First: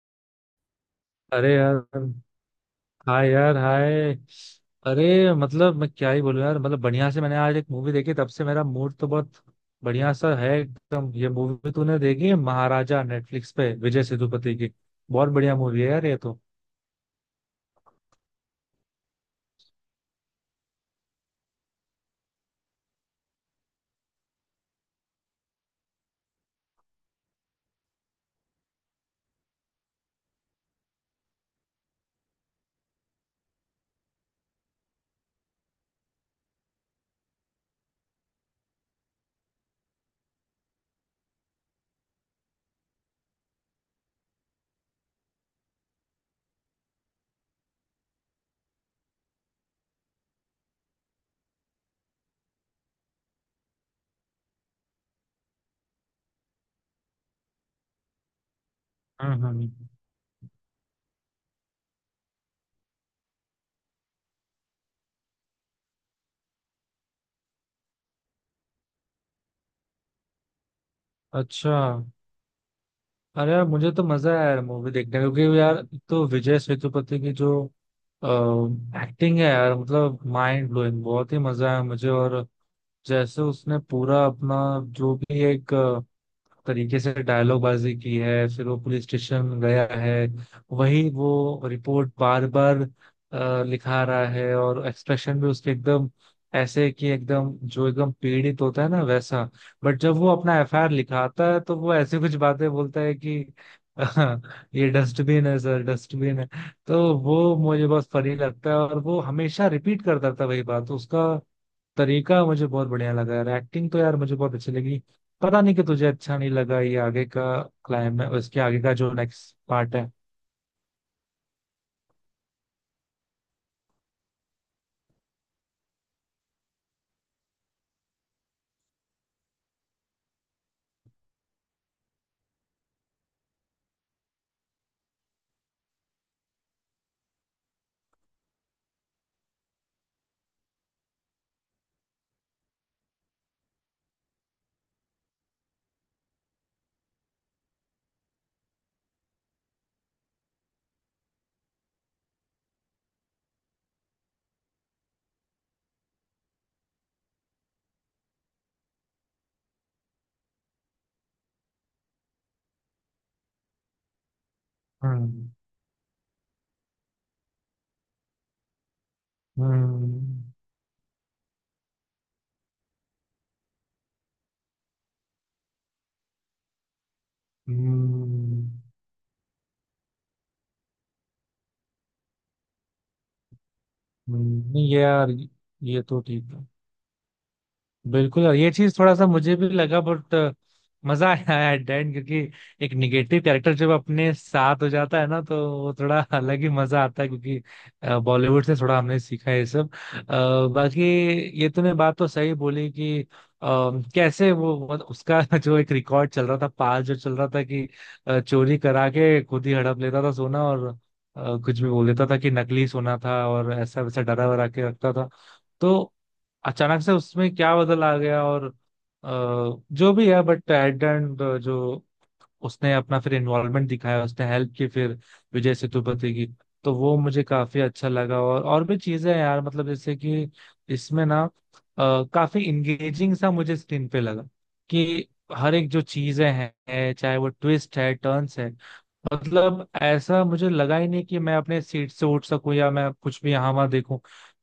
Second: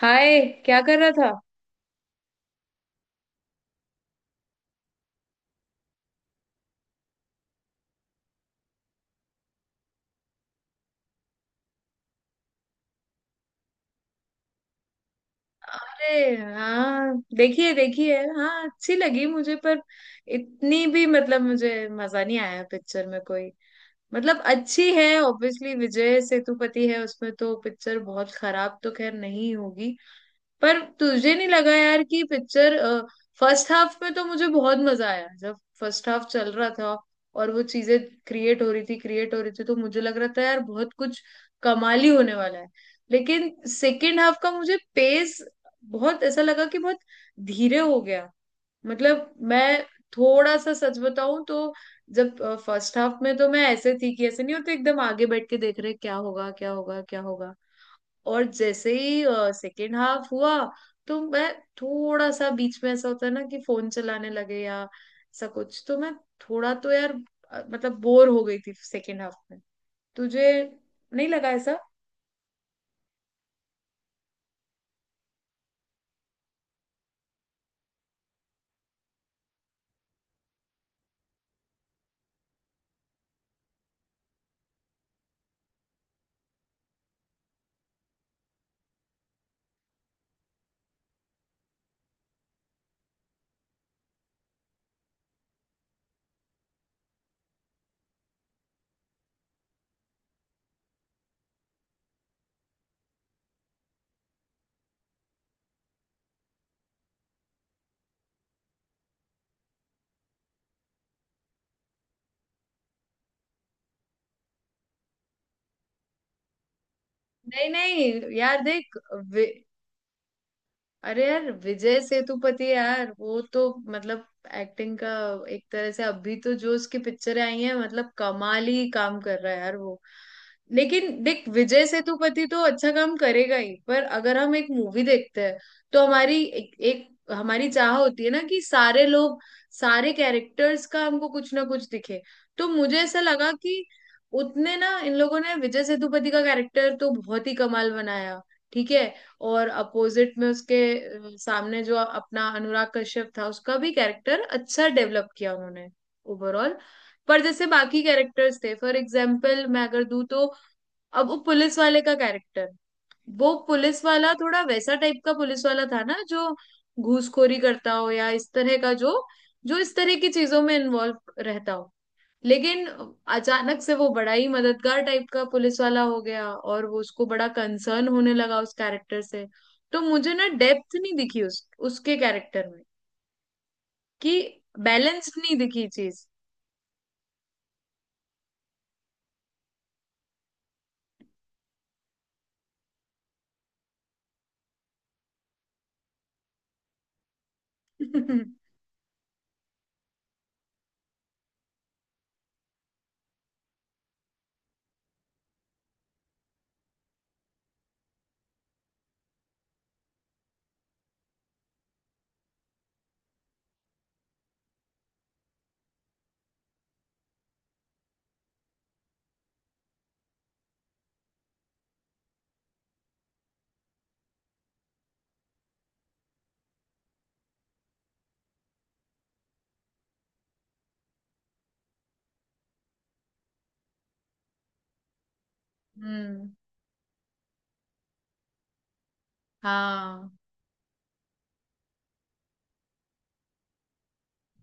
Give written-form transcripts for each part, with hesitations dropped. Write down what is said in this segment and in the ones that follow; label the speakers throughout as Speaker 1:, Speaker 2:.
Speaker 1: हाय। क्या कर रहा था?
Speaker 2: अरे यार, हाय यार, हाय। अरे मतलब मैं क्या ही बोलूं यार, मतलब बढ़िया से मैंने आज एक मूवी देखी, तब से मेरा मूड तो बहुत बढ़िया सा है एकदम। ये मूवी तूने देखी है, महाराजा, नेटफ्लिक्स पे, विजय सेतुपति की? बहुत बढ़िया मूवी है यार ये
Speaker 1: अरे
Speaker 2: तो।
Speaker 1: हाँ, देखिए देखिए। हाँ, अच्छी लगी मुझे, पर इतनी भी मतलब मुझे मजा नहीं आया पिक्चर में कोई। मतलब अच्छी है, ऑब्वियसली, विजय सेतुपति है उसमें तो पिक्चर बहुत खराब तो खैर नहीं होगी। पर तुझे नहीं लगा यार कि पिक्चर। फर्स्ट हाफ में तो मुझे बहुत मजा आया जब फर्स्ट हाफ चल रहा था और वो चीजें क्रिएट हो रही थी तो मुझे लग रहा था यार बहुत कुछ कमाल ही होने वाला है। लेकिन सेकेंड हाफ का मुझे पेस बहुत ऐसा लगा कि बहुत धीरे हो गया। मतलब मैं थोड़ा सा सच बताऊं तो, जब फर्स्ट हाफ में तो मैं ऐसे थी कि ऐसे नहीं होते, एकदम आगे बैठ के देख रहे क्या होगा क्या होगा क्या होगा। और जैसे ही
Speaker 2: हम्म हम्म।
Speaker 1: सेकेंड हाफ हुआ तो मैं थोड़ा सा, बीच में ऐसा होता है ना कि फोन चलाने लगे या ऐसा कुछ, तो मैं थोड़ा तो यार मतलब बोर हो गई थी सेकेंड हाफ में। तुझे नहीं लगा
Speaker 2: अच्छा।
Speaker 1: ऐसा?
Speaker 2: अरे यार, मुझे तो मजा आया यार मूवी देखने का, क्योंकि यार एक तो विजय सेतुपति की जो एक्टिंग है यार, मतलब माइंड ब्लोइंग, बहुत ही मजा आया मुझे। और जैसे उसने पूरा अपना जो भी एक तरीके से डायलॉग बाजी की है, फिर वो पुलिस स्टेशन गया है, वही वो रिपोर्ट बार बार लिखा रहा है, और एक्सप्रेशन भी उसके एकदम ऐसे कि एकदम जो एकदम पीड़ित होता है ना, वैसा। बट जब वो अपना एफआईआर लिखाता है तो वो ऐसे कुछ बातें बोलता है कि ये डस्टबिन है सर, डस्टबिन है। तो वो मुझे बहुत फनी लगता है, और वो हमेशा रिपीट करता था वही बात। उसका तरीका मुझे बहुत बढ़िया लगा यार, एक्टिंग तो यार मुझे बहुत अच्छी लगी। पता नहीं कि तुझे अच्छा नहीं लगा ये आगे का।
Speaker 1: नहीं
Speaker 2: क्लाइम है
Speaker 1: नहीं यार,
Speaker 2: उसके आगे का
Speaker 1: देख।
Speaker 2: जो नेक्स्ट पार्ट है।
Speaker 1: अरे यार विजय सेतुपति, यार वो तो मतलब एक्टिंग का, एक तरह से अभी तो जो उसकी पिक्चरें आई हैं मतलब कमाल ही काम कर रहा है यार वो। लेकिन देख, विजय सेतुपति तो अच्छा काम करेगा ही, पर अगर हम एक मूवी देखते हैं तो हमारी एक हमारी चाह होती है ना कि सारे लोग, सारे कैरेक्टर्स का हमको कुछ ना कुछ दिखे। तो मुझे ऐसा लगा कि उतने ना, इन लोगों ने विजय सेतुपति का कैरेक्टर तो बहुत ही कमाल बनाया, ठीक है, और अपोजिट में उसके सामने जो अपना अनुराग कश्यप था उसका भी कैरेक्टर अच्छा डेवलप किया उन्होंने, ओवरऑल। पर जैसे बाकी कैरेक्टर्स थे, फॉर एग्जाम्पल मैं अगर दूं तो, अब वो पुलिस वाले का कैरेक्टर, वो पुलिस वाला थोड़ा वैसा टाइप का
Speaker 2: हम्म
Speaker 1: पुलिस वाला था ना जो घूसखोरी करता हो या इस तरह का, जो जो इस तरह की
Speaker 2: हम्म,
Speaker 1: चीजों में इन्वॉल्व रहता हो। लेकिन अचानक से वो बड़ा ही मददगार टाइप का पुलिस वाला हो गया और वो उसको बड़ा कंसर्न होने लगा
Speaker 2: हम्म
Speaker 1: उस कैरेक्टर से। तो मुझे ना डेप्थ नहीं दिखी उस उसके कैरेक्टर में, कि
Speaker 2: नहीं यार,
Speaker 1: बैलेंस्ड नहीं दिखी
Speaker 2: ये तो
Speaker 1: चीज।
Speaker 2: ठीक है, बिल्कुल। और ये चीज थोड़ा सा मुझे भी लगा, बट मजा आया एट द एंड, क्योंकि एक निगेटिव कैरेक्टर जब अपने साथ हो जाता है ना, तो वो थोड़ा अलग ही मजा आता है, क्योंकि बॉलीवुड से थोड़ा हमने सीखा है ये सब। बाकी ये तूने बात तो सही बोली कि कैसे वो उसका जो एक रिकॉर्ड चल रहा था, पाल जो चल रहा था कि चोरी करा के खुद ही हड़प लेता था सोना, और कुछ भी बोल देता था कि नकली सोना था, और ऐसा वैसा डरा वरा के रखता था, तो अचानक से उसमें क्या बदल आ गया। और जो भी है, बट एट एंड जो उसने अपना फिर इन्वॉल्वमेंट दिखाया, उसने हेल्प की फिर विजय सेतुपति की, तो वो मुझे काफी अच्छा लगा। और भी चीजें हैं यार, मतलब जैसे कि इसमें ना काफी इंगेजिंग सा मुझे स्क्रीन पे लगा कि हर एक जो
Speaker 1: हम्म।
Speaker 2: चीजें हैं, चाहे वो ट्विस्ट है, टर्न्स है, मतलब
Speaker 1: हाँ
Speaker 2: ऐसा मुझे लगा ही नहीं कि मैं अपने सीट से उठ सकूं या मैं कुछ भी यहाँ वहां देखूं।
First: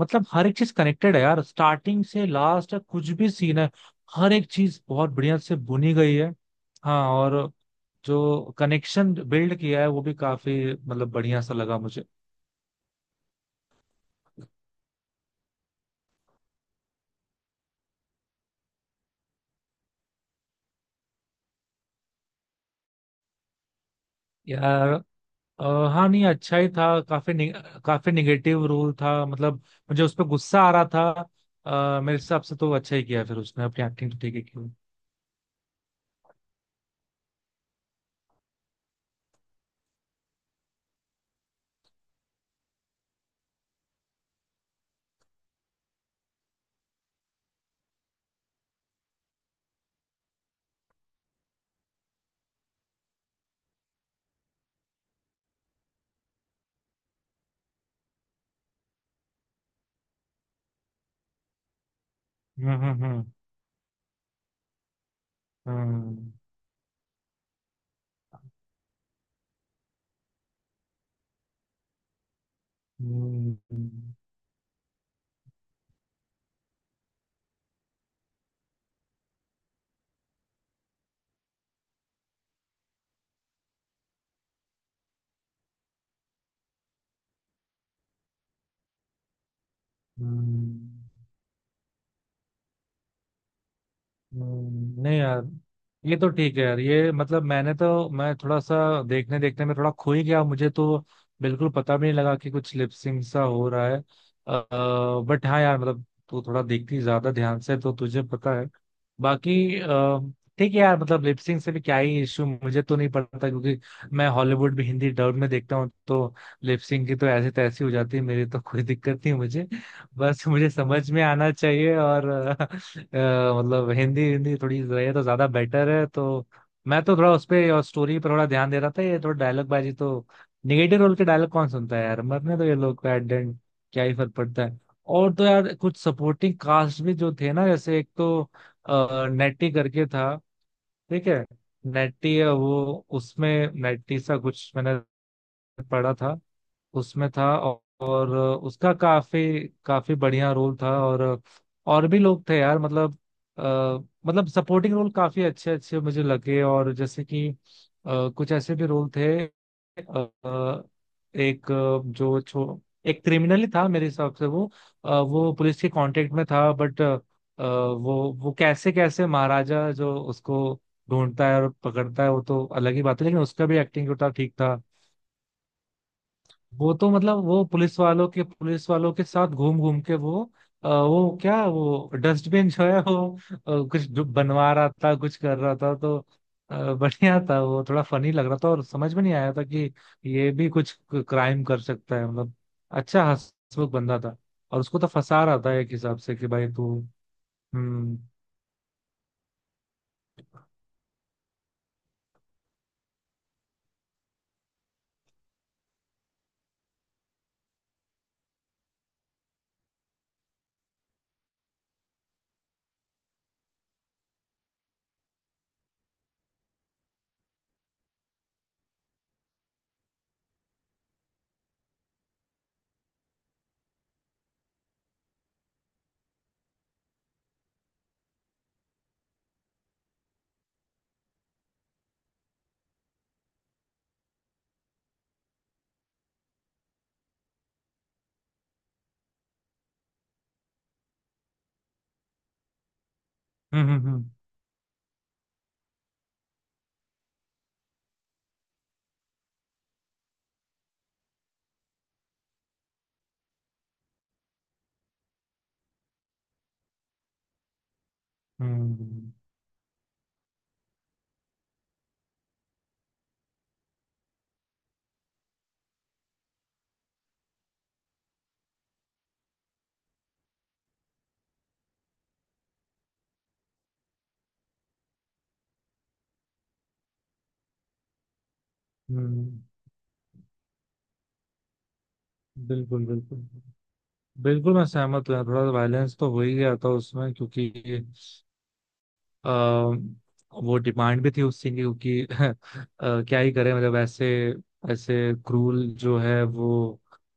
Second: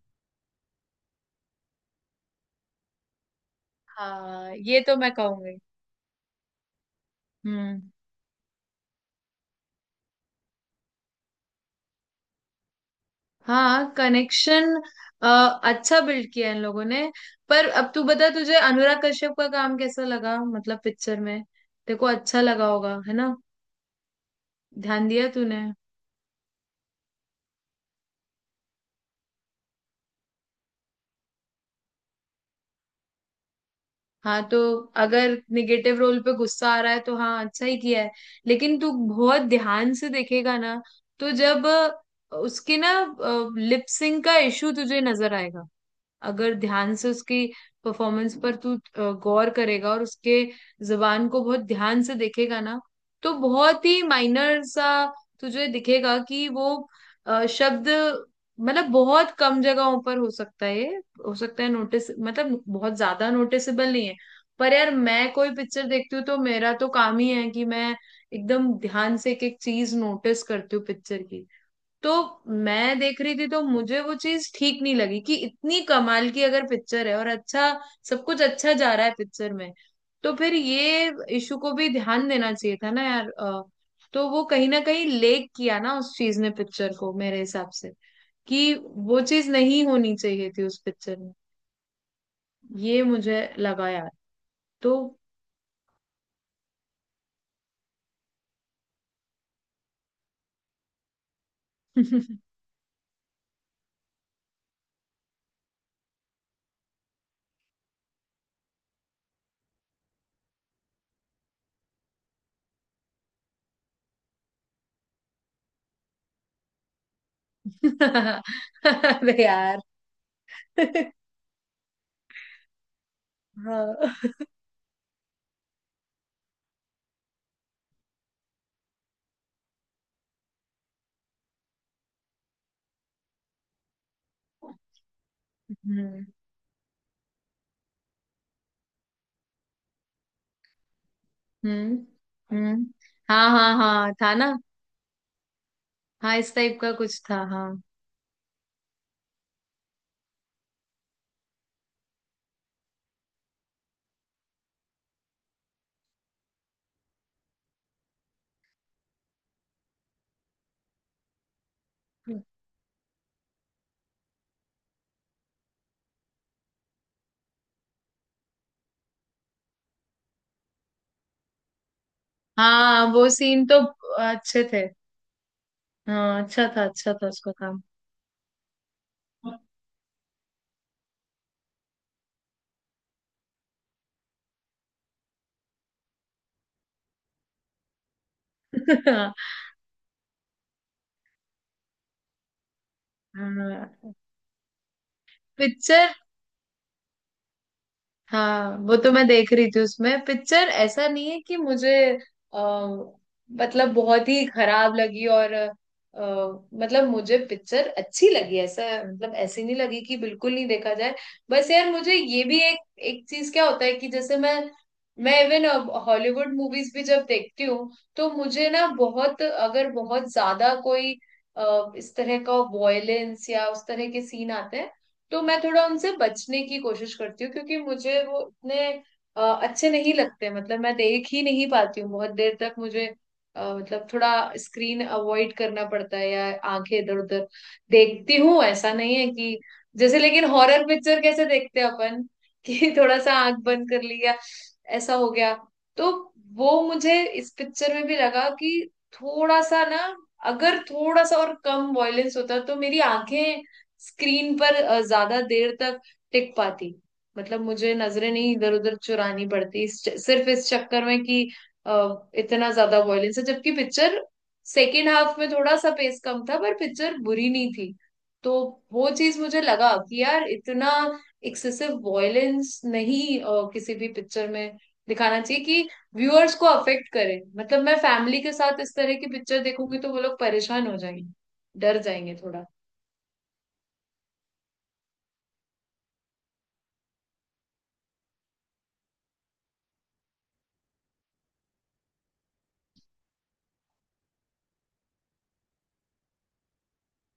Speaker 2: मतलब हर एक चीज कनेक्टेड है यार, स्टार्टिंग से लास्ट तक कुछ भी सीन है, हर एक
Speaker 1: हाँ, ये
Speaker 2: चीज
Speaker 1: तो
Speaker 2: बहुत
Speaker 1: मैं
Speaker 2: बढ़िया
Speaker 1: कहूंगी।
Speaker 2: से बुनी गई है। हाँ, और
Speaker 1: हम्म।
Speaker 2: जो कनेक्शन बिल्ड किया है वो भी काफी मतलब बढ़िया सा लगा मुझे।
Speaker 1: हाँ, कनेक्शन अच्छा बिल्ड किया इन लोगों ने। पर अब तू बता, तुझे अनुराग कश्यप का काम कैसा लगा, मतलब पिक्चर में? देखो, अच्छा लगा होगा, है ना।
Speaker 2: यार,
Speaker 1: ध्यान दिया तूने?
Speaker 2: अ, हाँ, नहीं, अच्छा ही था। काफी काफी निगेटिव रोल था, मतलब मुझे उस पर गुस्सा आ रहा था। मेरे हिसाब से तो वो अच्छा ही किया, फिर उसने अपनी एक्टिंग तो ठीक
Speaker 1: हाँ
Speaker 2: ही
Speaker 1: तो,
Speaker 2: की।
Speaker 1: अगर निगेटिव रोल पे गुस्सा आ रहा है तो हाँ, अच्छा ही किया है। लेकिन तू बहुत ध्यान से देखेगा ना, तो जब उसके ना लिप सिंक का इशू तुझे नजर आएगा। अगर ध्यान से उसकी परफॉर्मेंस पर तू गौर करेगा और उसके जुबान को बहुत ध्यान से देखेगा ना, तो बहुत ही माइनर सा तुझे दिखेगा कि वो शब्द, मतलब बहुत कम जगहों पर हो सकता है ये। हो सकता है नोटिस, मतलब
Speaker 2: हम्म
Speaker 1: बहुत
Speaker 2: हम्म हम्म
Speaker 1: ज्यादा नोटिसेबल नहीं है। पर यार, मैं कोई पिक्चर देखती हूँ
Speaker 2: हम्म,
Speaker 1: तो मेरा तो काम ही है कि मैं एकदम ध्यान से एक एक चीज नोटिस करती हूँ पिक्चर की। तो मैं देख रही थी
Speaker 2: हम्म,
Speaker 1: तो मुझे वो चीज ठीक नहीं लगी कि इतनी कमाल की अगर पिक्चर है और अच्छा, सब कुछ अच्छा जा रहा है पिक्चर में, तो फिर ये इशू को भी ध्यान देना चाहिए था ना यार। तो वो कहीं ना कहीं लेक किया ना उस चीज ने पिक्चर को, मेरे हिसाब से, कि वो चीज नहीं होनी चाहिए थी उस पिक्चर
Speaker 2: हम्म,
Speaker 1: में। ये मुझे लगा यार। तो।
Speaker 2: नहीं यार, ये तो ठीक है यार। ये मतलब मैंने तो मैं थोड़ा सा देखने देखने में थोड़ा खो ही गया मुझे, तो बिल्कुल पता भी नहीं लगा कि कुछ लिपसिंग सा हो रहा है। बट हाँ यार, मतलब तू थोड़ा देखती ज्यादा ध्यान से तो तुझे पता है। बाकी ठीक है यार, मतलब लिपसिंग से भी क्या ही इशू, मुझे तो नहीं पड़ता क्योंकि मैं हॉलीवुड भी हिंदी डब में देखता हूँ, तो लिपसिंग की तो ऐसे तैसी हो जाती है मेरी, तो कोई दिक्कत नहीं
Speaker 1: अरे
Speaker 2: मुझे।
Speaker 1: यार।
Speaker 2: बस मुझे समझ में आना चाहिए, और अ, मतलब हिंदी
Speaker 1: हाँ।
Speaker 2: हिंदी थोड़ी रहे तो ज्यादा बेटर है, तो मैं तो थोड़ा उस पे और स्टोरी पर थोड़ा ध्यान दे रहा था। ये थोड़ा डायलॉग बाजी, तो निगेटिव रोल के डायलॉग कौन सुनता है यार, मरने तो ये लोग का एडेंट, क्या ही फर्क पड़ता है। और तो यार कुछ
Speaker 1: हम्म
Speaker 2: सपोर्टिंग कास्ट भी जो थे ना, जैसे एक तो नेटी करके था, ठीक है,
Speaker 1: हम्म
Speaker 2: नेटी है
Speaker 1: हम्म।
Speaker 2: वो,
Speaker 1: हाँ
Speaker 2: उसमें
Speaker 1: हाँ हाँ,
Speaker 2: नेटी
Speaker 1: था
Speaker 2: सा
Speaker 1: ना।
Speaker 2: कुछ मैंने पढ़ा
Speaker 1: हाँ,
Speaker 2: था।
Speaker 1: इस टाइप का कुछ
Speaker 2: उसमें
Speaker 1: था,
Speaker 2: था,
Speaker 1: हाँ।
Speaker 2: और उसका काफी काफी बढ़िया रोल था। और भी लोग थे यार, मतलब अ, मतलब सपोर्टिंग रोल काफी अच्छे अच्छे मुझे लगे। और जैसे कि कुछ ऐसे भी रोल थे, एक जो छो एक क्रिमिनल ही था मेरे हिसाब से। वो वो पुलिस के कांटेक्ट में था, बट वो कैसे कैसे महाराजा जो उसको ढूंढता है और पकड़ता है वो तो अलग ही
Speaker 1: हाँ,
Speaker 2: बात है,
Speaker 1: वो
Speaker 2: लेकिन
Speaker 1: सीन
Speaker 2: उसका भी
Speaker 1: तो
Speaker 2: एक्टिंग जो था ठीक
Speaker 1: अच्छे
Speaker 2: था।
Speaker 1: थे। हाँ,
Speaker 2: वो तो
Speaker 1: अच्छा था
Speaker 2: मतलब
Speaker 1: उसका
Speaker 2: वो
Speaker 1: काम।
Speaker 2: पुलिस वालों के साथ घूम घूम के वो वो क्या, वो डस्टबिन जो है वो कुछ जो बनवा रहा था, कुछ कर रहा था, तो बढ़िया था, वो थोड़ा फनी लग रहा था। और समझ में नहीं आया था कि ये भी कुछ क्राइम कर सकता है, मतलब अच्छा हंसमुख
Speaker 1: हाँ।
Speaker 2: बंदा था। और उसको तो फंसा रहा था एक
Speaker 1: पिक्चर।
Speaker 2: हिसाब से कि भाई तू। हम्म
Speaker 1: हाँ, वो तो मैं देख रही थी उसमें। पिक्चर ऐसा नहीं है कि मुझे आ, मतलब बहुत ही खराब लगी, और मतलब मुझे पिक्चर अच्छी लगी ऐसा, मतलब ऐसी नहीं लगी कि बिल्कुल नहीं देखा जाए। बस यार, मुझे ये भी एक एक चीज क्या होता है कि जैसे मैं इवन हॉलीवुड मूवीज भी जब देखती हूँ तो मुझे ना बहुत, अगर बहुत ज्यादा कोई इस तरह का वॉयलेंस या उस तरह के सीन आते हैं, तो मैं थोड़ा उनसे बचने की कोशिश करती हूँ क्योंकि मुझे वो इतने अच्छे नहीं लगते, मतलब मैं देख ही नहीं पाती हूँ बहुत देर तक, मुझे मतलब थोड़ा स्क्रीन अवॉइड करना पड़ता है या आंखें इधर उधर देखती हूँ, ऐसा नहीं है कि जैसे लेकिन हॉरर पिक्चर कैसे देखते हैं अपन, कि थोड़ा सा आंख बंद कर
Speaker 2: हम्म,
Speaker 1: लिया, ऐसा हो गया। तो वो मुझे इस पिक्चर में भी लगा कि थोड़ा सा ना, अगर थोड़ा सा और कम वॉयलेंस होता तो मेरी आंखें स्क्रीन पर ज्यादा देर तक टिक पाती, मतलब मुझे नजरें नहीं इधर उधर
Speaker 2: हम्म
Speaker 1: चुरानी पड़ती सिर्फ इस चक्कर में कि इतना ज्यादा वॉयलेंस है, जबकि पिक्चर सेकेंड हाफ में थोड़ा सा पेस कम था पर पिक्चर बुरी नहीं थी। तो वो चीज मुझे लगा कि यार, इतना एक्सेसिव वॉयलेंस नहीं किसी भी पिक्चर में दिखाना चाहिए कि व्यूअर्स को अफेक्ट करे, मतलब मैं फैमिली के साथ इस तरह की
Speaker 2: हम्म,
Speaker 1: पिक्चर देखूंगी तो वो लोग परेशान हो जाएंगे, डर जाएंगे।
Speaker 2: बिल्कुल, बिल्कुल, बिल्कुल मैं सहमत हूँ यार। थोड़ा वायलेंस तो हो ही गया था उसमें, क्योंकि अ, वो डिमांड भी थी उस सीन की, क्योंकि क्या ही करें मतलब। ऐसे ऐसे क्रूल जो है वो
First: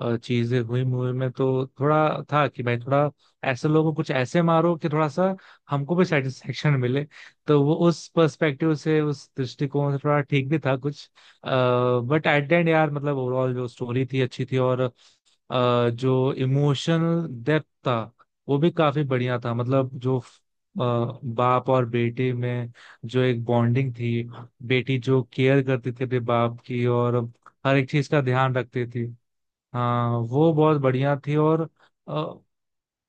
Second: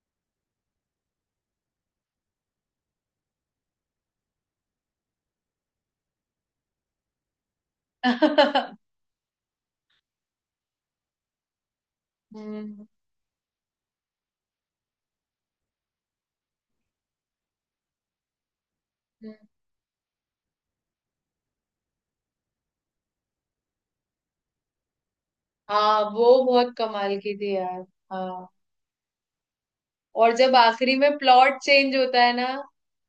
Speaker 2: चीजें हुई मूवी में, तो थोड़ा था कि भाई थोड़ा ऐसे लोगों को कुछ ऐसे मारो कि थोड़ा सा हमको भी सेटिस्फेक्शन मिले, तो वो उस
Speaker 1: थोड़ा।
Speaker 2: पर्सपेक्टिव से, उस दृष्टिकोण से थोड़ा ठीक भी था कुछ। बट एट द एंड
Speaker 1: हम्म।
Speaker 2: यार, मतलब ओवरऑल जो स्टोरी थी अच्छी थी, और जो इमोशनल डेप्थ था, वो भी काफी
Speaker 1: हम्म।
Speaker 2: बढ़िया था। मतलब जो अ, बाप और बेटे में जो एक बॉन्डिंग थी, बेटी जो केयर करती
Speaker 1: हाँ,
Speaker 2: थी अपने
Speaker 1: वो
Speaker 2: बाप
Speaker 1: बहुत
Speaker 2: की
Speaker 1: कमाल
Speaker 2: और
Speaker 1: की थी
Speaker 2: हर
Speaker 1: यार।
Speaker 2: एक चीज का
Speaker 1: हाँ,
Speaker 2: ध्यान रखती थी, हाँ
Speaker 1: और
Speaker 2: वो
Speaker 1: जब
Speaker 2: बहुत
Speaker 1: आखिरी में
Speaker 2: बढ़िया थी।
Speaker 1: प्लॉट
Speaker 2: और
Speaker 1: चेंज होता है
Speaker 2: अ,
Speaker 1: ना,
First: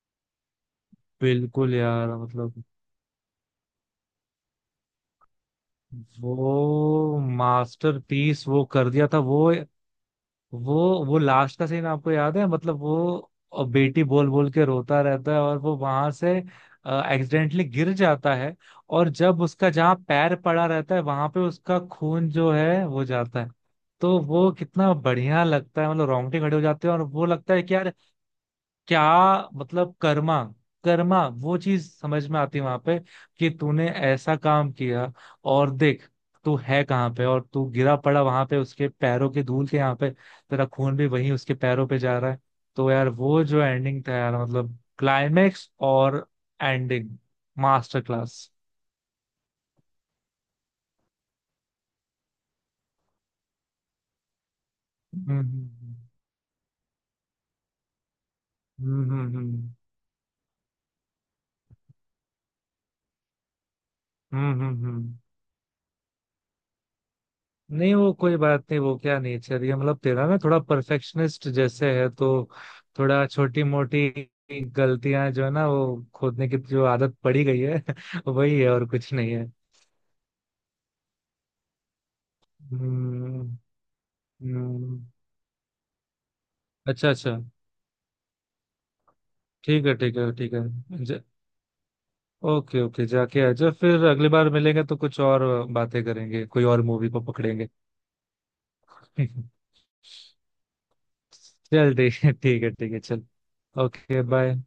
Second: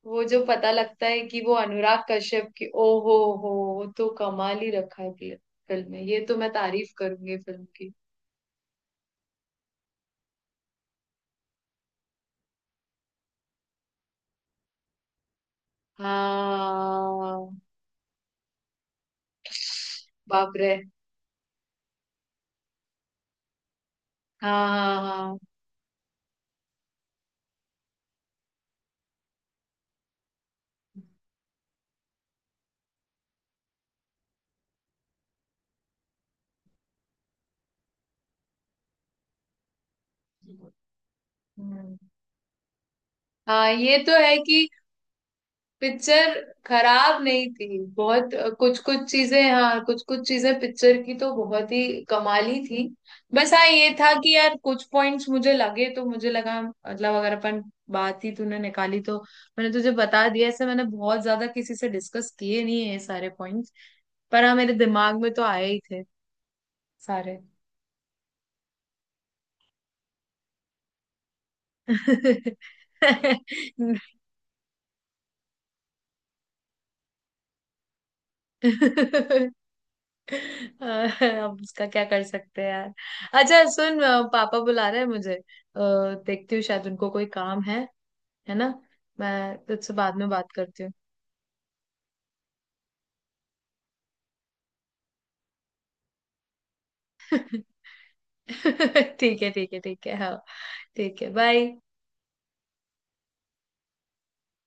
Speaker 1: वो जो पता लगता है कि वो
Speaker 2: बिल्कुल
Speaker 1: अनुराग
Speaker 2: यार,
Speaker 1: कश्यप
Speaker 2: मतलब
Speaker 1: की, ओ हो, वो तो कमाल ही रखा है फिल्म फिल्म में, ये तो मैं तारीफ
Speaker 2: वो
Speaker 1: करूंगी फिल्म की।
Speaker 2: मास्टरपीस वो कर दिया था। वो लास्ट का सीन आपको याद है, मतलब वो बेटी बोल बोल के रोता रहता है, और वो वहां से
Speaker 1: हाँ।
Speaker 2: एक्सीडेंटली गिर जाता है, और जब उसका जहाँ पैर
Speaker 1: बाप
Speaker 2: पड़ा
Speaker 1: रे।
Speaker 2: रहता है वहां पे उसका खून जो है वो जाता है। तो वो
Speaker 1: हाँ
Speaker 2: कितना
Speaker 1: हाँ हाँ।
Speaker 2: बढ़िया लगता है, मतलब रोंगटे खड़े हो जाते हैं, और वो लगता है कि यार क्या, मतलब कर्मा, कर्मा वो चीज समझ में आती है वहां पे, कि तूने ऐसा काम किया, और देख तू है कहाँ पे, और तू गिरा पड़ा वहां पे उसके पैरों की धूल के, यहाँ पे तेरा खून भी वहीं उसके पैरों
Speaker 1: हम्म।
Speaker 2: पे जा रहा है। तो यार वो जो
Speaker 1: हाँ, ये
Speaker 2: एंडिंग
Speaker 1: तो
Speaker 2: था
Speaker 1: है
Speaker 2: यार,
Speaker 1: कि
Speaker 2: मतलब क्लाइमेक्स और
Speaker 1: पिक्चर
Speaker 2: एंडिंग
Speaker 1: खराब नहीं थी
Speaker 2: मास्टर
Speaker 1: बहुत।
Speaker 2: क्लास।
Speaker 1: कुछ कुछ चीजें, हाँ, कुछ कुछ चीजें पिक्चर की तो बहुत ही कमाली थी। बस हाँ, ये था कि यार कुछ पॉइंट्स मुझे लगे तो
Speaker 2: हम्म
Speaker 1: मुझे लगा, मतलब अगर अपन, बात ही तूने निकाली तो मैंने
Speaker 2: हम्म,
Speaker 1: तुझे बता दिया। ऐसे मैंने बहुत ज्यादा किसी से डिस्कस किए नहीं है ये सारे पॉइंट्स, पर
Speaker 2: हम्म
Speaker 1: हाँ,
Speaker 2: हम्म
Speaker 1: मेरे
Speaker 2: हम्म हम्म, हम्म,
Speaker 1: दिमाग में तो आए ही थे सारे।
Speaker 2: नहीं, वो कोई बात नहीं, वो क्या नेचर, ये मतलब तेरा ना थोड़ा परफेक्शनिस्ट जैसे है, तो थोड़ा छोटी मोटी गलतियां जो है ना, वो खोदने की जो आदत पड़ी गई है वही है, और कुछ नहीं है।
Speaker 1: अब उसका क्या कर सकते हैं यार।
Speaker 2: हम्म
Speaker 1: अच्छा सुन, पापा बुला
Speaker 2: हम्म,
Speaker 1: रहे हैं मुझे, देखती हूँ, शायद
Speaker 2: अच्छा
Speaker 1: उनको कोई
Speaker 2: अच्छा,
Speaker 1: काम है ना। मैं
Speaker 2: ठीक
Speaker 1: तुझसे
Speaker 2: है,
Speaker 1: बाद
Speaker 2: ठीक
Speaker 1: में
Speaker 2: है,
Speaker 1: बात
Speaker 2: ठीक है।
Speaker 1: करती हूँ।
Speaker 2: ज, ओके ओके, जाके आ जाओ। फिर अगली बार मिलेंगे तो कुछ और बातें करेंगे, कोई और मूवी को पकड़ेंगे।
Speaker 1: ठीक है ठीक है ठीक है, हाँ। ठीक है,
Speaker 2: चल,
Speaker 1: बाय।
Speaker 2: ठीक है, ठीक है, ठीक है, चल, ओके, बाय।